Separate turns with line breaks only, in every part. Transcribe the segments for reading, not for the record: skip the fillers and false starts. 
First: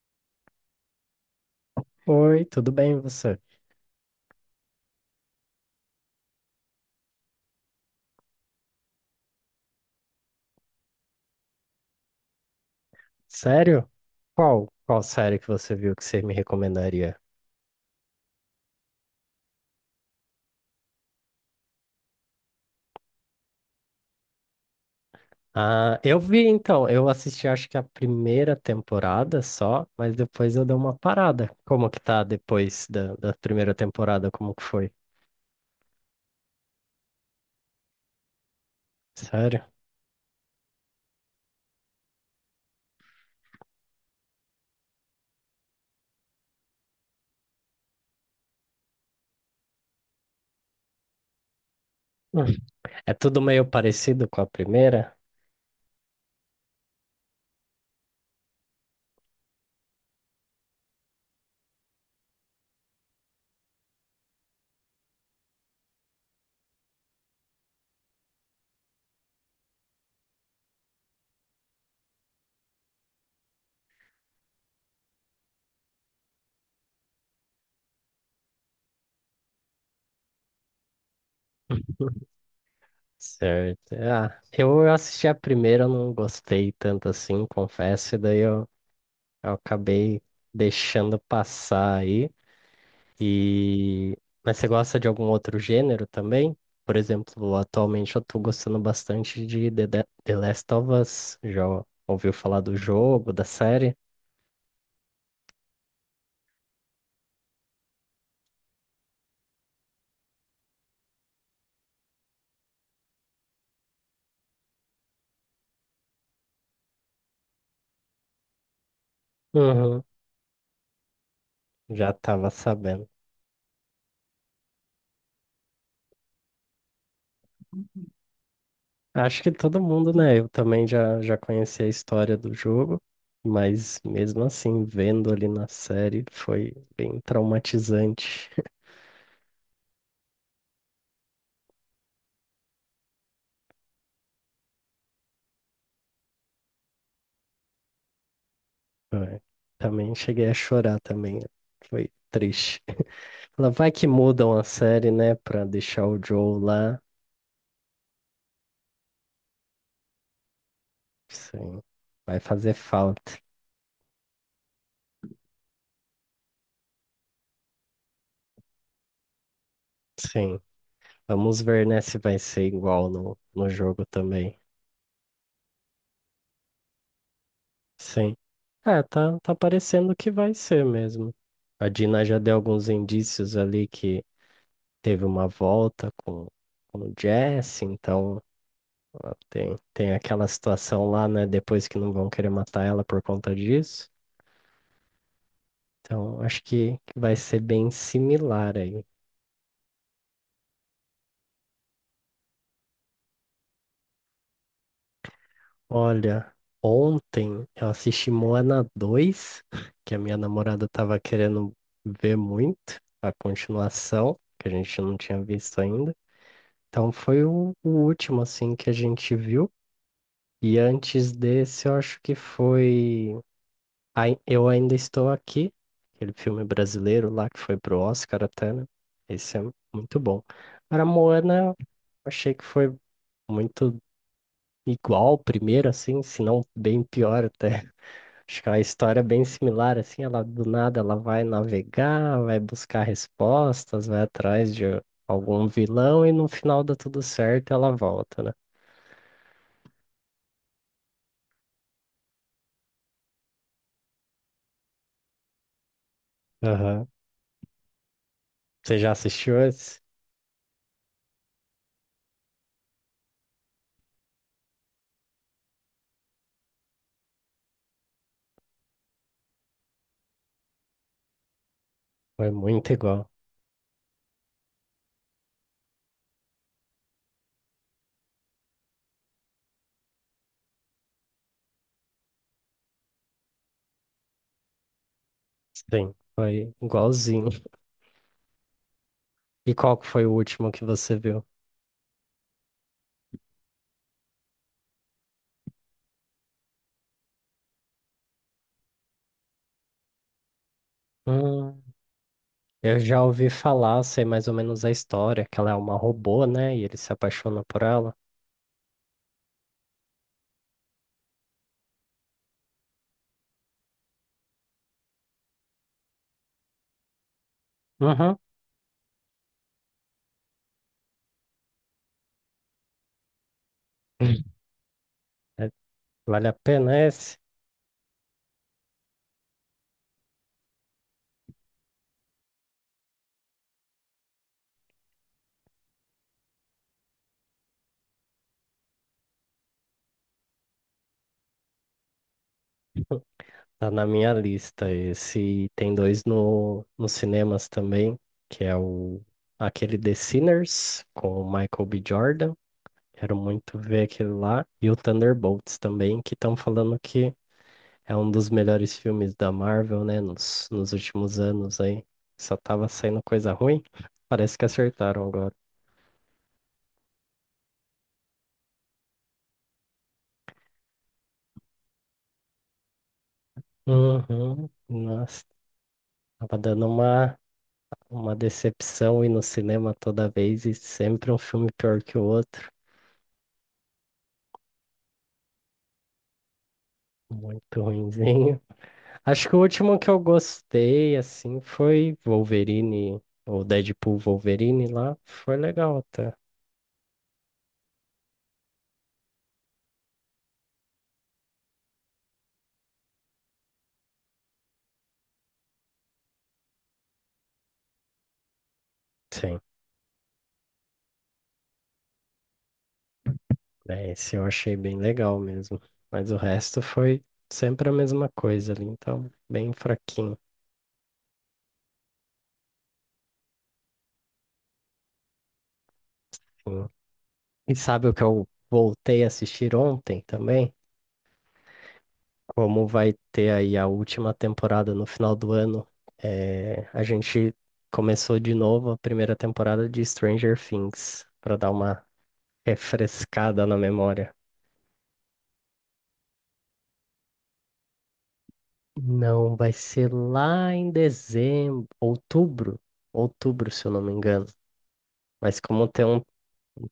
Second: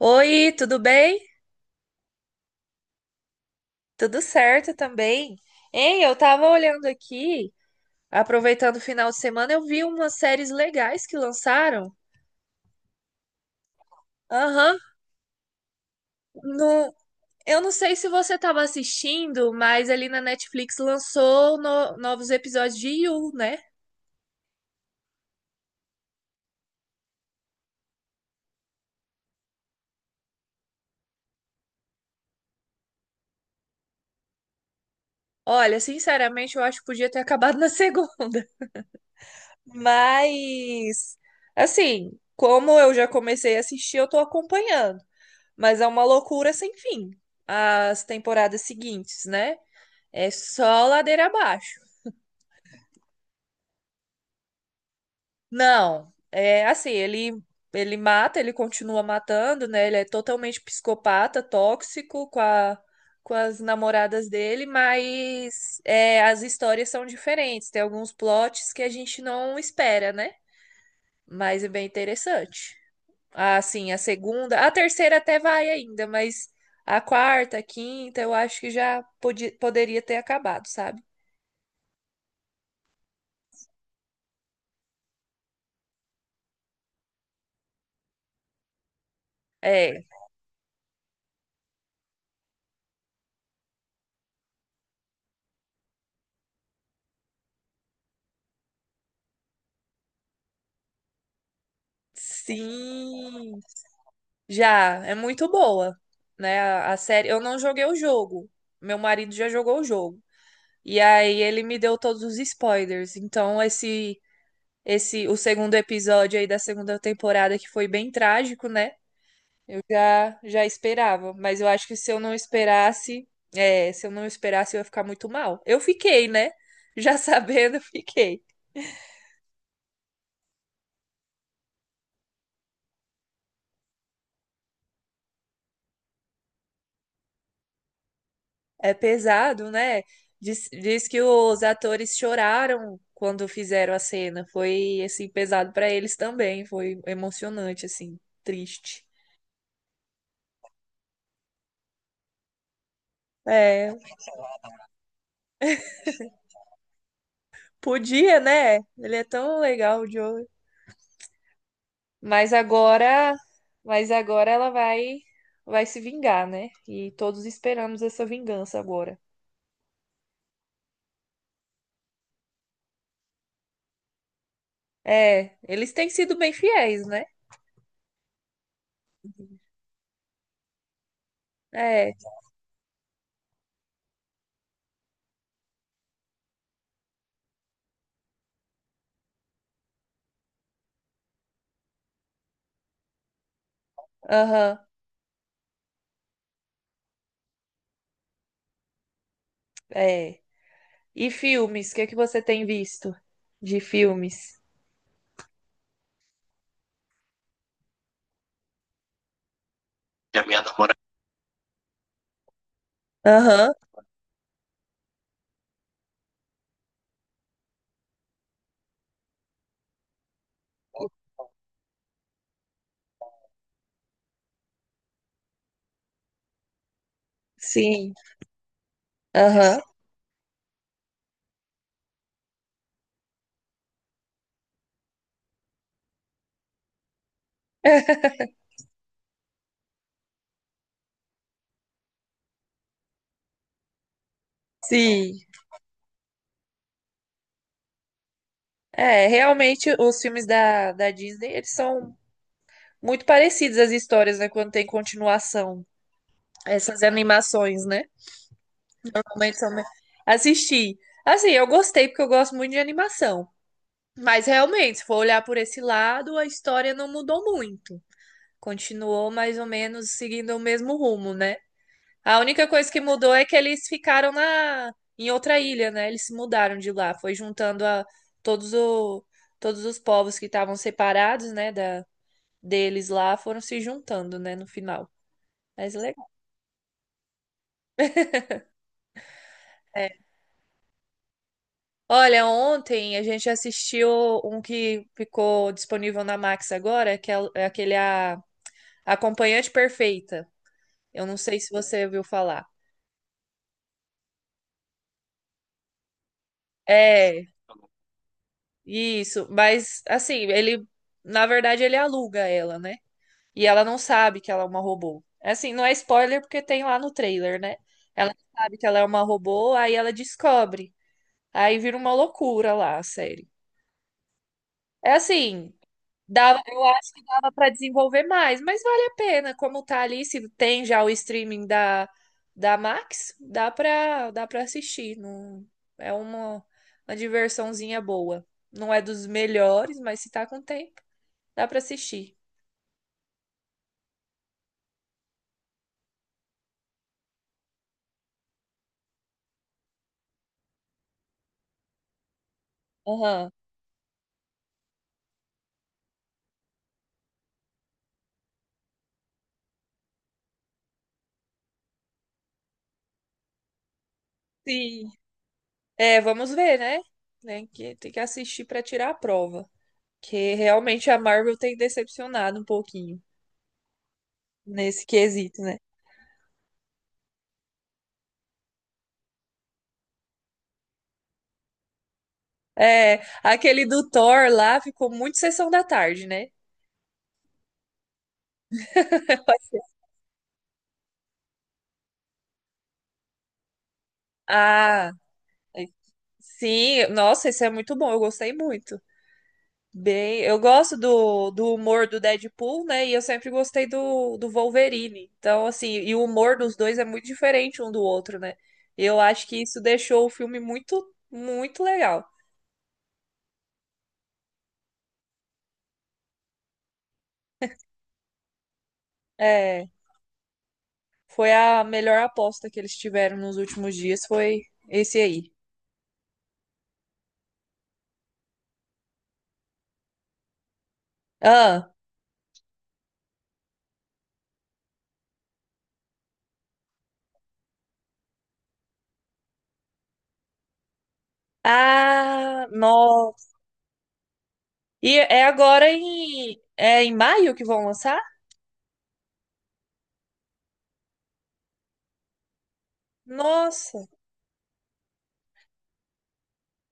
Oi, tudo bem?
Oi, tudo bem você?
Tudo certo também. Hein, eu tava olhando aqui, aproveitando o final de semana, eu vi umas séries legais que lançaram.
Sério? Qual?
Aham.
Qual série que você viu que você me
No,
recomendaria?
eu não sei se você tava assistindo, mas ali na Netflix lançou novos episódios de You, né?
Ah, eu vi então, eu assisti acho que a primeira temporada só, mas depois eu dei uma parada. Como que tá depois da primeira temporada? Como que foi?
Olha, sinceramente, eu acho que podia ter acabado na segunda.
Sério?
Mas, assim, como eu já comecei a assistir, eu tô acompanhando. Mas é uma loucura sem fim, as temporadas seguintes, né? É só ladeira abaixo.
Hum. É tudo meio parecido com a primeira?
Não, é assim, ele mata, ele continua matando, né? Ele é totalmente psicopata, tóxico com a, com as namoradas dele, mas é, as histórias são diferentes. Tem alguns plots que a gente não espera, né? Mas é bem interessante. Ah, sim, a segunda, a terceira até vai ainda, mas a quarta, a quinta, eu acho que já podia, poderia ter acabado, sabe?
Certo. Ah, eu assisti a primeira, eu não gostei tanto assim, confesso, e eu
É,
acabei deixando passar aí. E... Mas você gosta de algum outro gênero também? Por exemplo, atualmente eu tô gostando bastante de The Last of Us. Já ouviu falar do jogo, da
sim.
série?
Já, é muito boa, né? A série. Eu não joguei o jogo. Meu marido já jogou o jogo. E aí ele me deu todos os spoilers. Então esse o segundo episódio aí da segunda temporada que foi bem trágico, né? Eu
Uhum,
já já esperava, mas eu acho que se
já
eu não
tava sabendo.
esperasse, é, se eu não esperasse eu ia ficar muito mal. Eu fiquei, né? Já sabendo, eu fiquei.
Acho que todo mundo, né? Eu também já conheci a história do jogo, mas mesmo assim, vendo ali na série, foi bem traumatizante.
É pesado, né? Diz que os atores choraram quando fizeram a cena. Foi assim pesado pra eles também. Foi emocionante, assim, triste.
É, também cheguei a chorar também. Foi triste. Ela vai
É,
que mudam a série, né, pra deixar o Joe lá.
podia, né? Ele é tão legal, o Joey.
Sim, vai
Mas
fazer
agora,
falta.
mas agora ela vai se vingar, né? E todos esperamos essa vingança agora.
Sim, vamos ver, né, se vai ser igual no jogo também.
É, eles têm sido bem fiéis, né?
Sim. É, tá parecendo que vai ser mesmo. A
É,
Dina já deu alguns indícios ali que teve uma volta com o Jesse, então ó, tem aquela situação lá, né? Depois que não vão querer matar ela por conta disso.
aham,
Então acho que vai ser bem similar aí.
é. E filmes? O que é que você tem visto de filmes?
Olha, ontem eu assisti Moana 2, que a minha
Que é a minha
namorada
namorada.
tava querendo ver muito, a
Aham,
continuação, que a gente não tinha visto ainda. Então foi o último, assim, que a gente viu. E antes desse, eu acho que foi Ai- Eu Ainda Estou Aqui, aquele filme brasileiro lá que foi pro
sim,
Oscar até, né? Esse é
aham,
muito bom. Agora, Moana, eu achei que foi muito igual ao primeiro, assim, se não bem pior até. Acho que é uma história bem similar, assim, ela do nada ela vai navegar, vai buscar respostas, vai atrás de
sim.
algum vilão e no final dá tudo certo, ela volta, né?
É, realmente os filmes da Disney, eles são muito parecidos as histórias, né? Quando tem continuação. Essas
Aham.
animações, né?
Você já
Realmente
assistiu
são me-
esse?
Assisti. Assim, eu gostei porque eu gosto muito de animação. Mas realmente, se for olhar por esse lado, a história não mudou muito. Continuou mais ou menos seguindo o mesmo rumo, né? A
Foi
única coisa
muito
que
igual.
mudou é que eles ficaram na em outra ilha, né? Eles se mudaram de lá, foi juntando a todos o todos os povos que estavam separados, né, da deles lá, foram se juntando, né, no final. Mas é
Sim,
legal.
foi igualzinho. E qual que foi o último que você viu?
Olha, ontem a gente assistiu um que ficou disponível na Max agora, que é aquele a Acompanhante Perfeita. Eu não sei se
Hum,
você ouviu falar.
eu já ouvi falar, sei mais ou menos a história, que ela é uma robô, né? E ele se
É,
apaixona por ela.
isso, mas assim, ele na verdade ele aluga ela, né? E ela não sabe que ela é uma robô. É, assim, não é spoiler porque tem lá no trailer, né? Ela
Uhum.
não sabe que ela é uma robô, aí ela descobre. Aí vira uma loucura lá a série. É
É-
assim,
Vale a
dava, eu
pena
acho que
esse?
dava pra desenvolver mais, mas vale a pena. Como tá ali, se tem já o streaming da Max, dá pra assistir. Não, é uma diversãozinha boa. Não é dos melhores, mas se tá com tempo, dá pra assistir.
Tá na minha lista esse. E tem dois no, nos cinemas também, que é o aquele The Sinners com o Michael B. Jordan. Quero
Aham.
muito ver aquele lá. E o Thunderbolts também, que estão falando que é um dos melhores filmes da Marvel, né? Nos últimos anos aí. Só tava saindo coisa ruim. Parece que
Sim.
acertaram agora.
É, vamos ver, né? Tem que assistir pra tirar a prova. Que realmente a Marvel tem decepcionado um pouquinho
Uhum.
nesse
Nossa,
quesito, né?
tava dando uma decepção ir no cinema toda vez e sempre um filme pior que o outro.
É, aquele do Thor lá ficou muito sessão da tarde, né?
Muito ruinzinho. Acho que o último que eu gostei, assim, foi Wolverine, ou Deadpool Wolverine
Ah,
lá. Foi
é-
legal até.
sim, nossa, esse é muito bom, eu gostei muito. Bem, eu gosto do humor do Deadpool, né? E eu sempre gostei do Wolverine. Então, assim, e o humor dos dois é muito diferente um do outro, né? Eu acho
Sim,
que isso deixou o filme muito, muito legal.
é, esse eu achei bem legal mesmo. Mas o resto foi sempre a mesma coisa ali, então, bem
É.
fraquinho.
Foi a melhor aposta que eles tiveram nos últimos dias, foi esse aí.
Assim. E sabe o que eu voltei a assistir ontem também?
Ah,
Como vai ter aí a última temporada no final do ano, é, a gente começou de novo a primeira temporada de Stranger Things, para dar uma
ah, nossa.
refrescada na memória.
E é em maio que vão lançar?
Não, vai ser lá em dezembro, outubro, se eu não
Nossa.
me engano. Mas como tem um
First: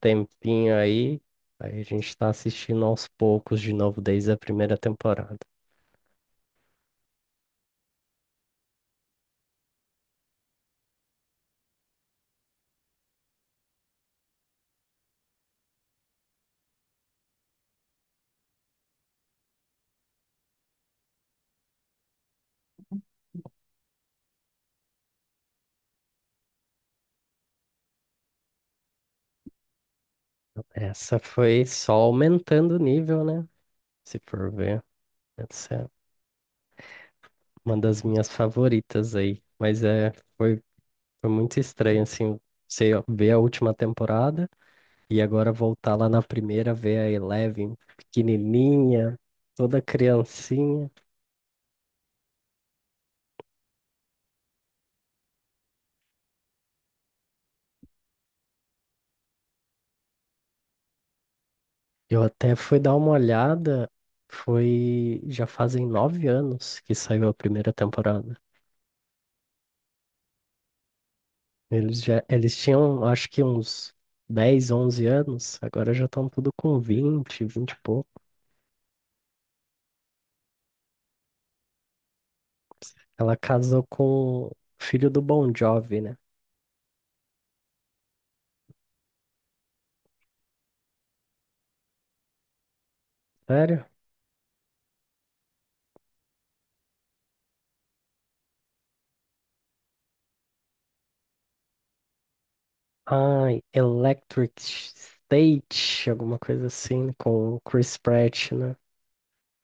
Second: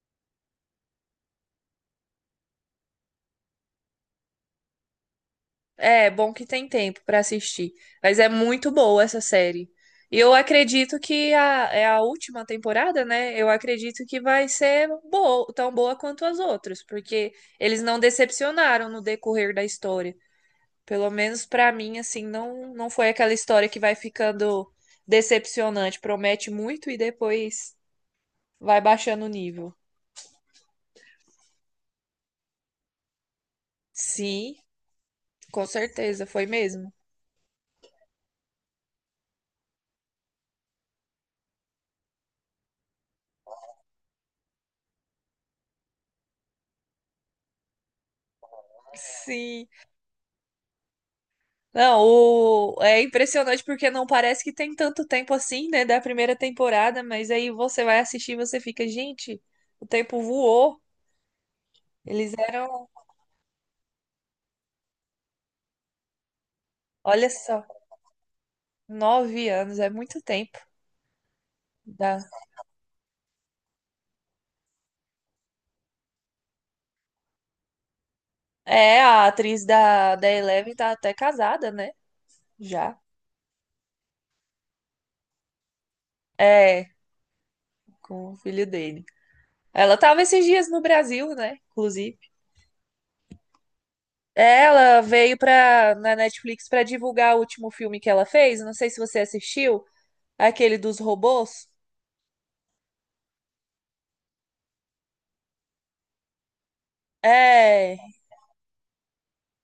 tempinho aí, a gente tá assistindo aos poucos de novo desde a primeira temporada.
É, bom que tem tempo pra assistir. Mas é muito boa essa série. E eu acredito que é a última temporada, né? Eu acredito que vai ser boa, tão boa quanto as outras, porque eles não decepcionaram no decorrer da história. Pelo menos pra mim, assim, não, não foi aquela história que vai ficando decepcionante. Promete muito e depois vai baixando o nível.
Essa foi só aumentando o nível, né? Se for
Sim,
ver,
com
essa é
certeza, foi mesmo.
uma das minhas favoritas aí. Mas foi, foi muito estranho, assim, você ver a última temporada. E agora voltar lá na primeira, ver a Eleven pequenininha,
Sim.
toda criancinha.
Não, é impressionante porque não parece que tem tanto tempo assim, né, da primeira temporada, mas aí você vai assistir e você fica, gente, o tempo voou.
Eu
Eles
até fui
eram,
dar uma olhada, foi já fazem 9 anos que saiu
olha
a
só,
primeira temporada.
9 anos, é muito tempo. Da...
Eles tinham, acho que uns 10 11 anos, agora já estão tudo com 20 e poucos.
É, a atriz da Eleven tá até casada, né? Já.
Ela casou com o filho do Bon Jovi, né?
É, com o filho dele. Ela tava esses dias no Brasil, né? Inclusive.
Sério?
Ela veio na Netflix pra divulgar o último filme que ela fez. Não sei se você assistiu, aquele dos robôs.
Ai, Electric State, alguma coisa assim, com o
É,
Chris Pratt, né?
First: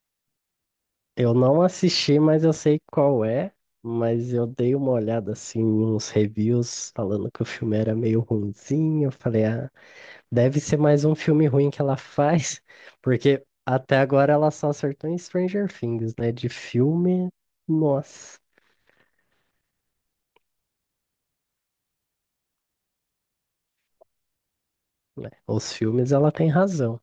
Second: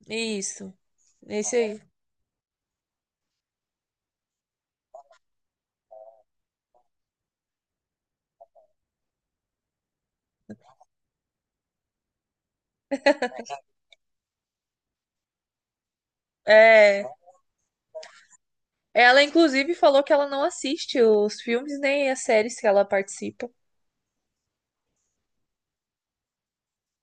isso.
Eu
Esse
não
aí.
assisti, mas eu sei qual é. Mas eu dei uma olhada assim em uns reviews falando que o filme era meio ruinzinho. Eu falei, ah, deve ser mais um filme ruim que ela faz, porque até agora ela só acertou em Stranger Things, né? De
É.
filme, nossa,
Ela, inclusive, falou que ela não assiste os filmes nem as séries que ela participa.
né? Os filmes ela tem razão.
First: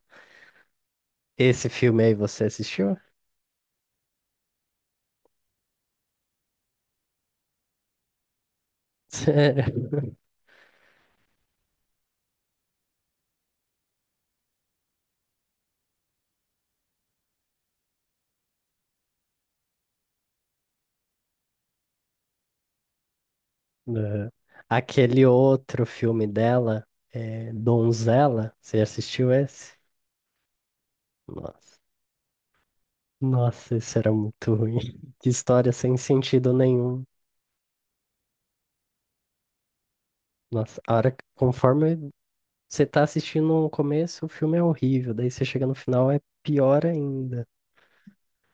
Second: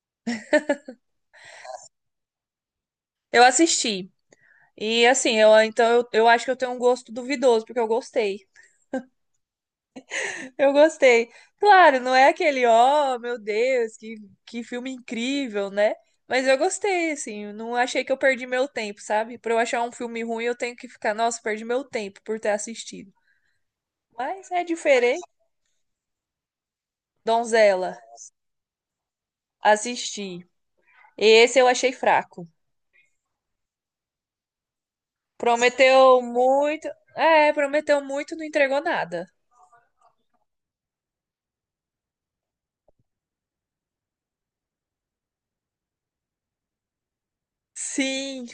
Esse filme aí você assistiu?
Eu assisti. E assim, eu acho que eu tenho um gosto duvidoso, porque eu gostei.
Sério?
Eu gostei. Claro, não é aquele, ó, meu Deus, que filme incrível, né? Mas eu gostei, assim, eu não achei que eu perdi meu tempo, sabe? Pra eu achar um filme ruim, eu tenho que ficar, nossa, perdi meu tempo por ter assistido.
Aham.
Mas é diferente.
Aquele outro filme dela, é,
Donzela,
Donzela, você assistiu esse?
assisti. Esse eu
Nossa.
achei fraco.
Nossa, isso era muito ruim. Que história sem
Prometeu
sentido
muito.
nenhum.
É, prometeu muito, não entregou nada.
Nossa, a hora, que- conforme você tá assistindo o começo, o filme é horrível. Daí você chega no final, é pior ainda.
Sim,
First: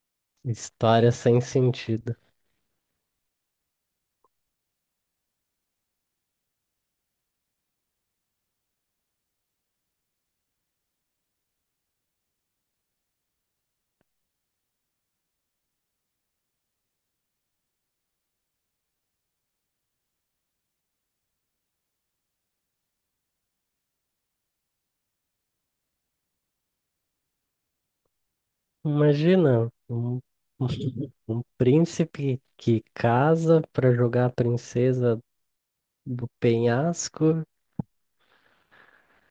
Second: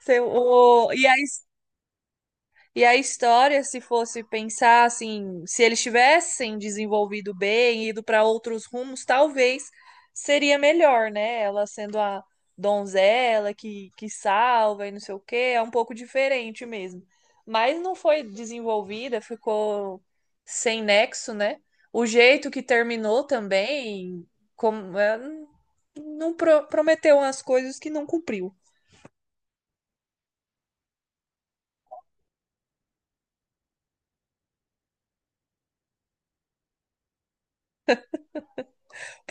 e
História
aí.
sem sentido.
E a história, se fosse pensar assim, se eles tivessem desenvolvido bem, ido para outros rumos, talvez seria melhor, né? Ela sendo a donzela que salva e não sei o quê, é um pouco diferente mesmo. Mas não foi desenvolvida, ficou sem nexo, né? O jeito que terminou também, como é, não prometeu umas coisas que não cumpriu
Imagina um, um príncipe que casa pra jogar a princesa do penhasco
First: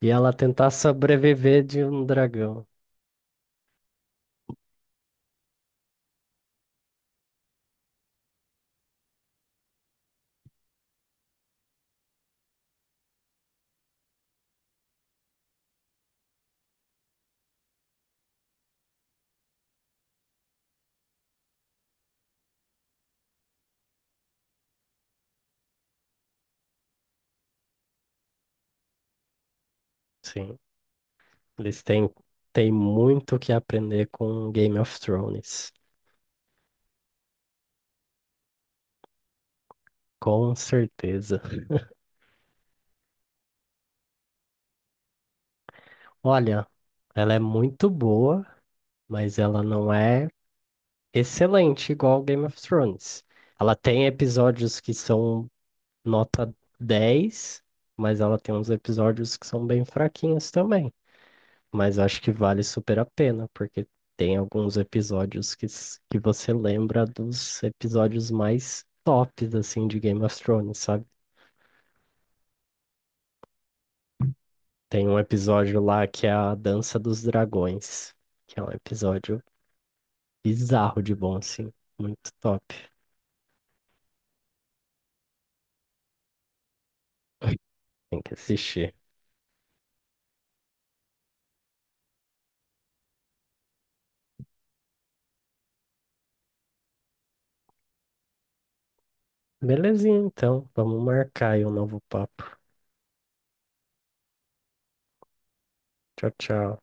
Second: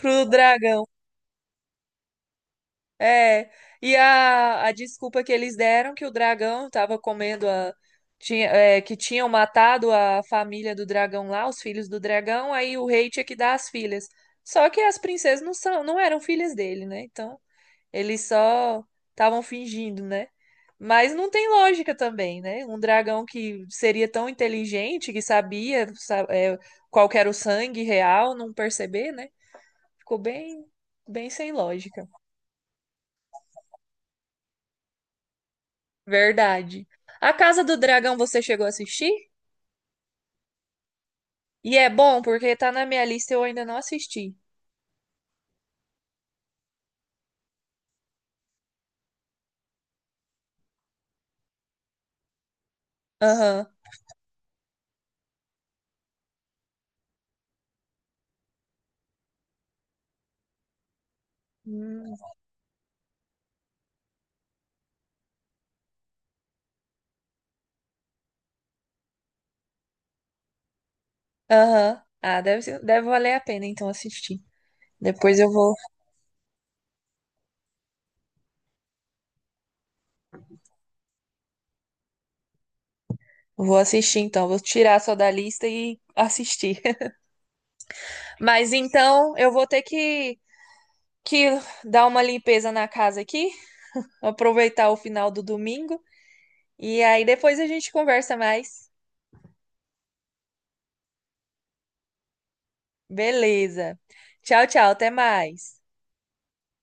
e ela tentar
dragão.
sobreviver de um dragão.
É, e a desculpa que eles deram que o dragão estava comendo a. Tinha, é, que tinham matado a família do dragão lá, os filhos do dragão, aí o rei tinha que dar as filhas. Só que as princesas não são, não eram filhas dele, né? Então, eles só estavam fingindo, né? Mas não tem lógica também, né? Um dragão que seria tão inteligente, que sabia, qual que era o sangue real, não perceber, né? Ficou
Sim,
bem, bem sem
eles
lógica.
têm, têm muito o que aprender com Game of Thrones.
Verdade. A Casa do Dragão você chegou a assistir?
Com certeza.
E é bom, porque tá na minha lista e eu ainda não assisti.
Olha, ela é muito boa, mas ela não é excelente igual Game of Thrones.
Aham.
Ela tem episódios que são nota 10, mas ela tem uns episódios que são bem fraquinhos também. Mas acho que
Hum.
vale super a pena, porque tem alguns episódios que s- que você lembra dos episódios mais tops, assim, de Game of Thrones, sabe?
Aham. Ah, deve valer a pena então assistir.
Tem um
Depois eu vou,
episódio lá que é a Dança dos Dragões, que é um episódio bizarro de bom, assim. Muito top.
vou assistir então. Vou tirar só da lista e assistir.
Tem que
Mas
assistir.
então eu vou ter que dar uma limpeza na casa aqui, aproveitar o final do domingo. E aí depois a gente conversa mais.
Belezinha, então. Vamos marcar aí um novo papo.
Beleza. Tchau, tchau. Até mais.
Tchau, tchau.